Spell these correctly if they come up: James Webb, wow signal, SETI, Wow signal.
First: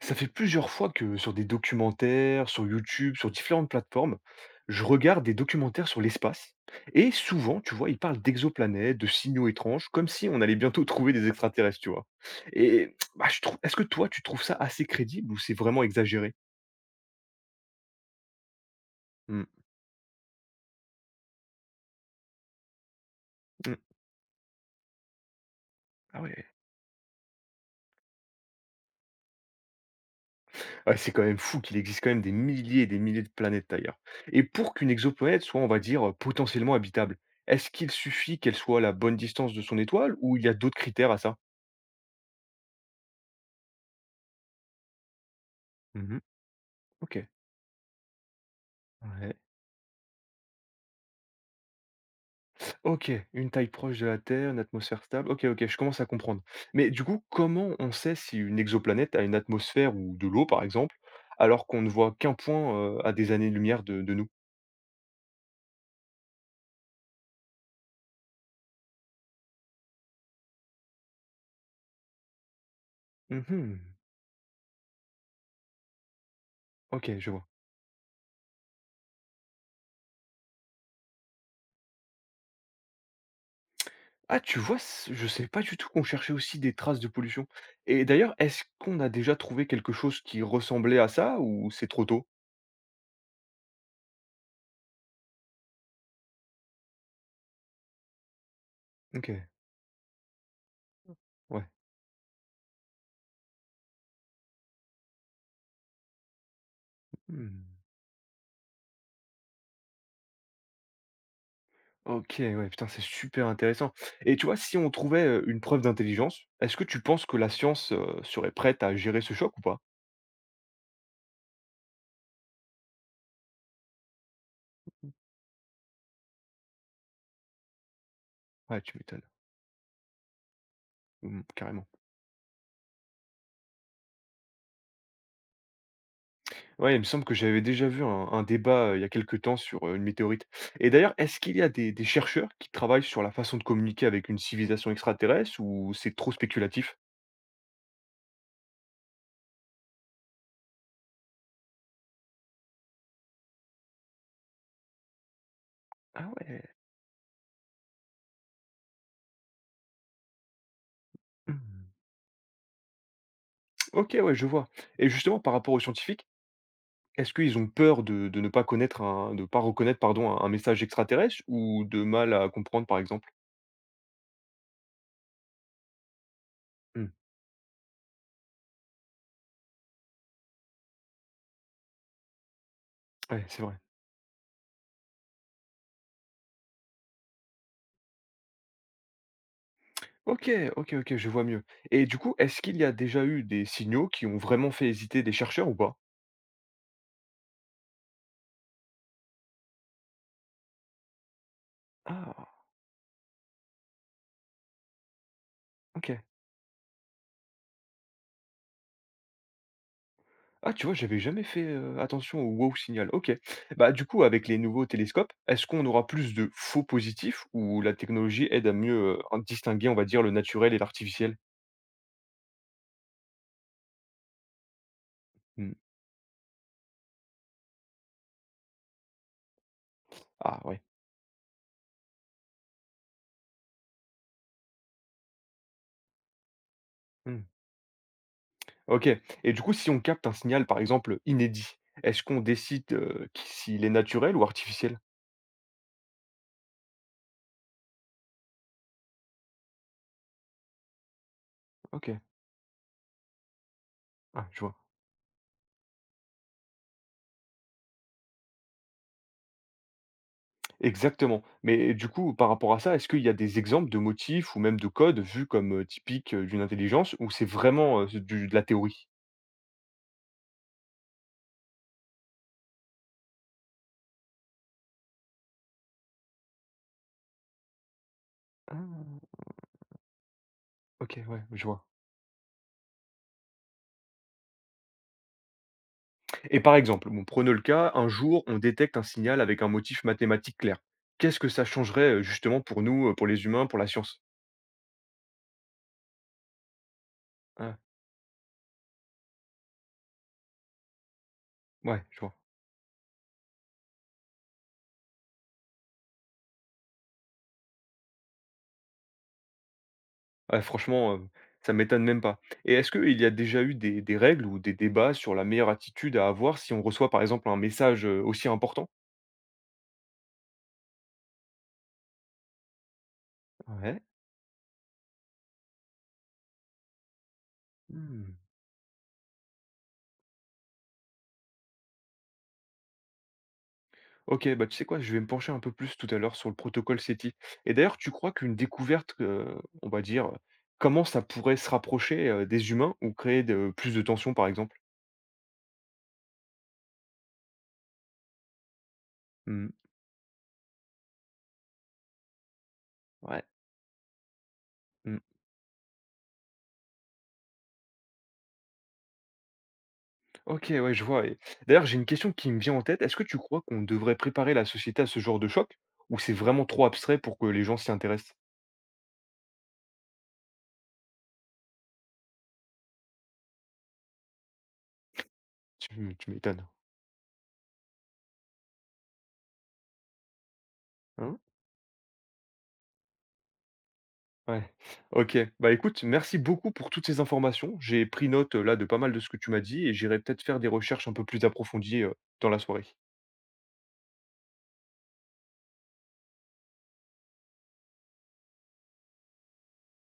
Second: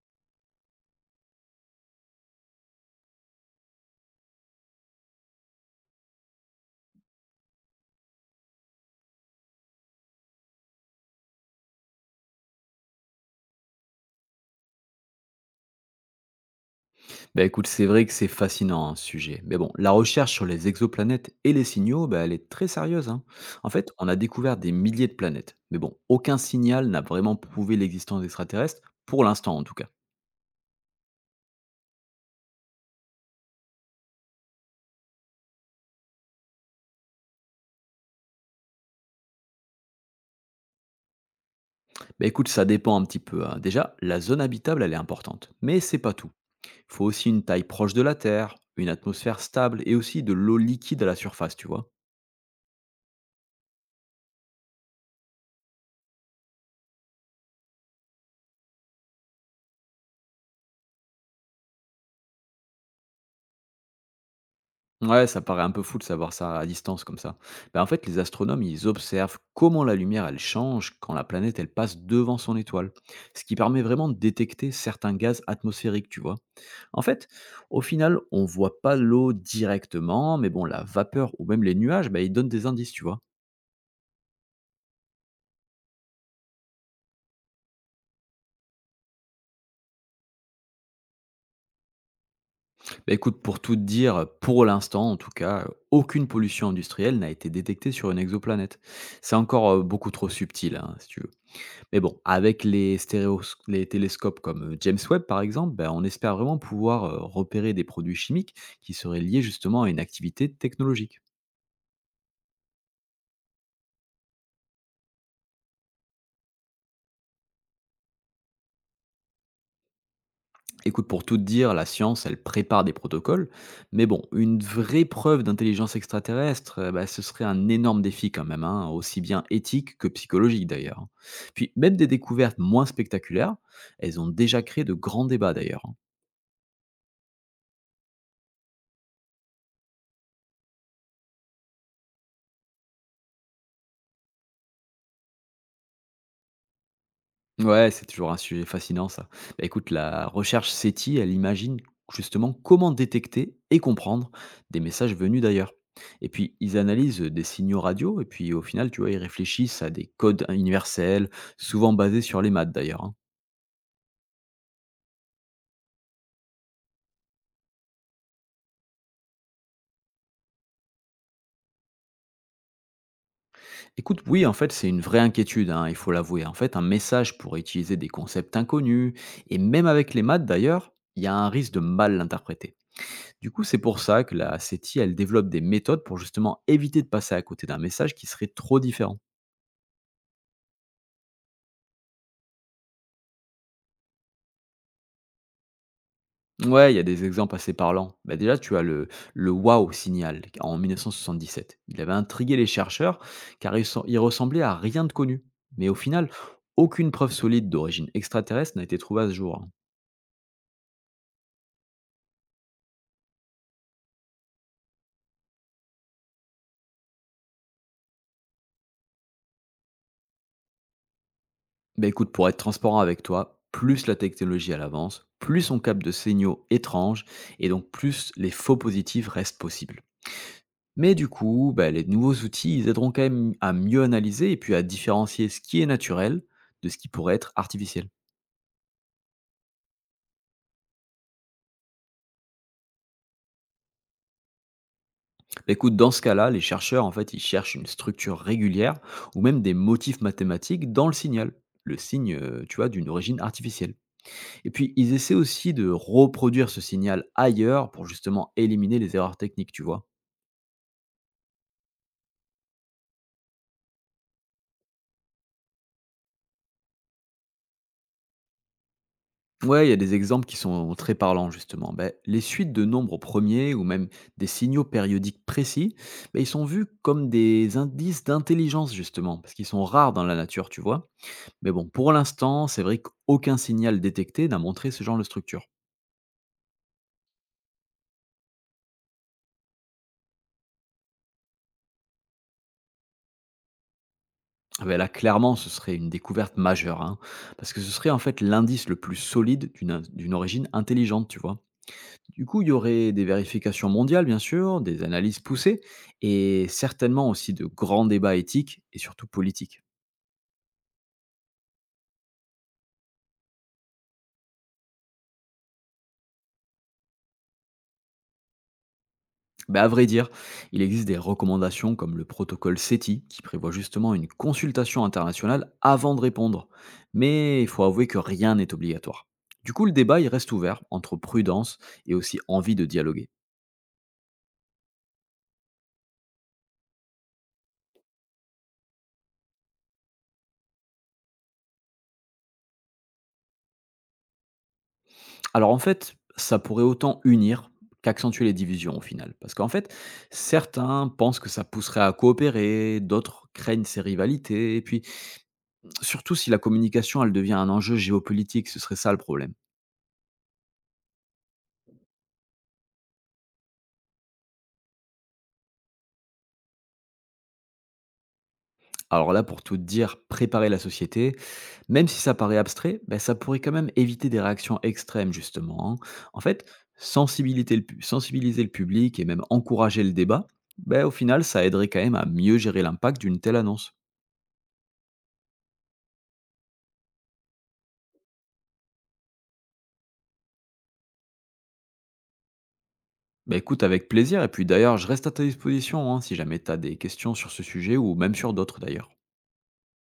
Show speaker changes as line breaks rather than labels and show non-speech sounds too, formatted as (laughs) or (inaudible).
Ça fait plusieurs fois que sur des documentaires, sur YouTube, sur différentes plateformes, je regarde des documentaires sur l'espace. Et souvent, tu vois, ils parlent d'exoplanètes, de signaux étranges, comme si on allait bientôt (laughs) trouver des extraterrestres, tu vois. Et bah, je trouve, est-ce que toi, tu trouves ça assez crédible ou c'est vraiment exagéré?
Bah écoute, c'est vrai que c'est fascinant hein, ce sujet.
Hmm,
Mais bon, la recherche sur les exoplanètes et les signaux, bah, elle est très sérieuse, hein. En
hmm.
fait, on a découvert des milliers de planètes. Mais bon,
Ah
aucun
ouais.
signal n'a vraiment prouvé l'existence d'extraterrestres, pour l'instant en tout cas.
Ouais, c'est quand même fou qu'il existe quand même des milliers et des milliers de planètes ailleurs. Et pour qu'une exoplanète soit, on va dire, potentiellement habitable, est-ce qu'il suffit qu'elle soit à la bonne distance de son étoile ou il y a d'autres critères à ça?
Bah écoute, ça dépend un petit peu, hein. Déjà, la zone habitable, elle est importante. Mais c'est pas
Mhm.
tout. Il faut
Ok.
aussi une taille proche de la Terre, une
Ouais.
atmosphère stable et aussi de l'eau liquide à la surface, tu vois.
OK, une taille proche de la Terre, une atmosphère stable. OK, OK, je commence à comprendre. Mais du coup, comment on sait si une exoplanète a une atmosphère ou de l'eau, par exemple, alors qu'on ne voit qu'un point à des années-lumière de nous?
Ouais, ça paraît un peu fou de savoir ça à distance comme ça. Ben, en fait, les astronomes, ils observent comment la lumière, elle change quand la planète, elle passe devant son étoile. Ce qui
Mhm.
permet vraiment de détecter certains gaz atmosphériques, tu vois. En
OK,
fait,
je vois.
au final, on voit pas l'eau directement, mais bon, la vapeur ou même les nuages, ben, ils donnent des indices, tu vois.
Ah, tu vois, je sais pas du tout qu'on cherchait aussi des traces de pollution. Et d'ailleurs, est-ce qu'on a déjà trouvé quelque chose qui ressemblait à ça ou c'est trop tôt?
Ben, écoute, pour tout te dire, pour l'instant, en tout cas, aucune pollution industrielle n'a été détectée sur une exoplanète. C'est
OK,
encore beaucoup trop subtil, hein, si tu veux.
ouais.
Mais bon, avec les stéréos les télescopes comme, James Webb par exemple, ben on espère vraiment pouvoir,
Hmm.
repérer des produits chimiques qui seraient liés justement à une activité technologique.
OK, ouais, putain, c'est super intéressant. Et tu vois, si on trouvait, une preuve d'intelligence, est-ce que tu penses que la science, serait prête à gérer ce choc ou pas?
Écoute, pour tout te dire, la science, elle prépare des protocoles, mais bon, une vraie preuve d'intelligence extraterrestre, bah, ce serait un énorme défi quand même,
Ouais,
hein,
tu
aussi
m'étonnes.
bien éthique que psychologique d'ailleurs, hein.
Mmh,
Puis
carrément.
même des découvertes moins spectaculaires, elles ont déjà créé de grands débats d'ailleurs, hein.
Ouais, il me semble que j'avais déjà vu un débat, il y a quelques temps sur, une météorite. Et d'ailleurs, est-ce qu'il y a des chercheurs qui travaillent sur la façon de communiquer avec une civilisation extraterrestre ou c'est trop spéculatif?
Ouais, c'est toujours un sujet fascinant ça. Bah, écoute, la recherche SETI, elle imagine justement comment détecter et comprendre des messages venus d'ailleurs.
Ah
Et puis,
ouais.
ils analysent des signaux radio, et puis au final, tu vois, ils réfléchissent à des codes universels,
Mmh.
souvent basés sur les maths d'ailleurs, hein.
OK, ouais, je vois. Et justement, par rapport aux scientifiques, est-ce qu'ils ont peur de ne pas connaître un de pas reconnaître, pardon, un message extraterrestre ou de mal à comprendre, par exemple?
Écoute, oui, en fait, c'est une vraie inquiétude, hein, il faut l'avouer. En fait, un
Mmh,
message pourrait utiliser des concepts inconnus, et même avec les maths d'ailleurs, il y a un risque de mal l'interpréter.
ouais,
Du
c'est
coup,
vrai.
c'est pour ça que la SETI, elle développe des méthodes pour justement éviter de passer à côté d'un message qui serait trop différent.
OK, OK, OK, je vois mieux et du coup, est-ce qu'il y a déjà eu des signaux qui ont vraiment fait hésiter des chercheurs ou pas?
Ouais, il y a des exemples assez parlants. Bah déjà, tu as le Wow signal en 1977. Il avait intrigué
Ah,
les chercheurs car il, il ressemblait à rien de connu. Mais au
OK.
final, aucune preuve solide d'origine extraterrestre n'a été trouvée à ce jour, hein.
Ah, tu vois, j'avais jamais fait, attention au wow signal. OK. Bah, du coup, avec les nouveaux télescopes, est-ce qu'on aura plus de faux positifs ou la technologie aide à mieux, en distinguer, on va dire, le naturel et l'artificiel?
Bah écoute, pour être transparent avec toi, plus la technologie elle avance, plus
Mmh.
on capte de signaux étranges et donc plus les faux positifs restent possibles.
Ah ouais.
Mais du coup, bah, les nouveaux outils, ils aideront quand même à mieux analyser et puis à différencier ce qui est naturel de ce qui pourrait
Mmh.
être artificiel.
OK et du coup, si on capte un signal, par exemple, inédit, est-ce qu'on décide, qui s'il est naturel ou artificiel?
Bah, écoute, dans ce cas-là, les chercheurs, en fait, ils cherchent une structure régulière ou même des motifs mathématiques dans le signal, le
OK.
signe, tu vois, d'une origine artificielle.
Ah, je
Et
vois.
puis, ils essaient aussi de reproduire ce signal ailleurs pour justement éliminer les erreurs techniques, tu vois.
Exactement. Mais du coup, par rapport à ça, est-ce qu'il y a des exemples de motifs ou même de codes vus comme, typiques, d'une intelligence ou c'est vraiment, du de la théorie?
Ouais, il y a des exemples qui sont très parlants, justement. Ben, les suites de nombres premiers ou même des signaux périodiques précis, ben, ils sont vus comme des indices d'intelligence,
Ah!
justement, parce qu'ils sont rares dans la nature, tu vois.
OK, ouais, je
Mais
vois
bon, pour l'instant, c'est vrai qu'aucun signal détecté n'a montré ce genre de structure.
et par exemple, bon, prenons le cas, un jour, on détecte un signal avec un motif mathématique clair. Qu'est-ce que ça changerait, justement pour nous, pour les humains, pour la science?
Ah ben là, clairement, ce serait une découverte majeure, hein, parce
Ah,
que ce serait en fait l'indice le plus solide d'une origine intelligente, tu vois.
ouais, je vois.
Du coup, il y aurait des vérifications mondiales, bien sûr, des analyses poussées, et certainement aussi de grands débats éthiques et surtout politiques.
Ah franchement, ça m'étonne même pas et est-ce qu'il y a déjà eu des règles ou des débats sur la meilleure attitude à avoir si on reçoit, par exemple, un message, aussi important?
Mais à vrai dire, il existe des recommandations comme le protocole SETI, qui prévoit
Ouais.
justement une consultation internationale avant de répondre. Mais il faut avouer que
Mmh.
rien n'est obligatoire. Du coup, le débat, il reste ouvert entre prudence et aussi envie de dialoguer.
OK, bah, tu sais quoi? Je vais me pencher un peu plus tout à l'heure sur le protocole SETI et d'ailleurs, tu crois qu'une découverte, on va dire, comment ça pourrait se rapprocher, des humains ou créer de plus de tensions, par exemple?
Alors en fait, ça pourrait autant unir qu'accentuer les divisions au final. Parce qu'en
Mmh.
fait, certains pensent que ça pousserait à coopérer,
Ouais.
d'autres craignent ces rivalités, et puis
Mmh.
surtout si la communication, elle devient un enjeu géopolitique, ce serait ça le problème.
OK, ouais, je vois et d'ailleurs, j'ai une question qui me vient en tête. Est-ce que tu crois qu'on devrait préparer la société à ce genre de choc ou c'est vraiment trop abstrait pour que les gens s'y intéressent?
Alors là, pour tout te dire, préparer la société, même si ça paraît abstrait, ben, ça pourrait quand même éviter des réactions extrêmes, justement, hein.
Tu
En
m'étonnes.
fait, sensibiliser sensibiliser le public et même encourager le débat, ben, au
Hein?
final, ça aiderait quand même à mieux gérer l'impact d'une telle annonce.
Ouais. OK. Bah, écoute, merci beaucoup pour toutes ces informations. J'ai pris note, là, de pas mal de ce que tu m'as dit et j'irai peut-être faire des recherches un peu plus approfondies, dans la soirée.
Bah écoute, avec plaisir. Et puis d'ailleurs, je reste à ta disposition hein, si jamais tu as des questions sur ce sujet ou même sur d'autres d'ailleurs.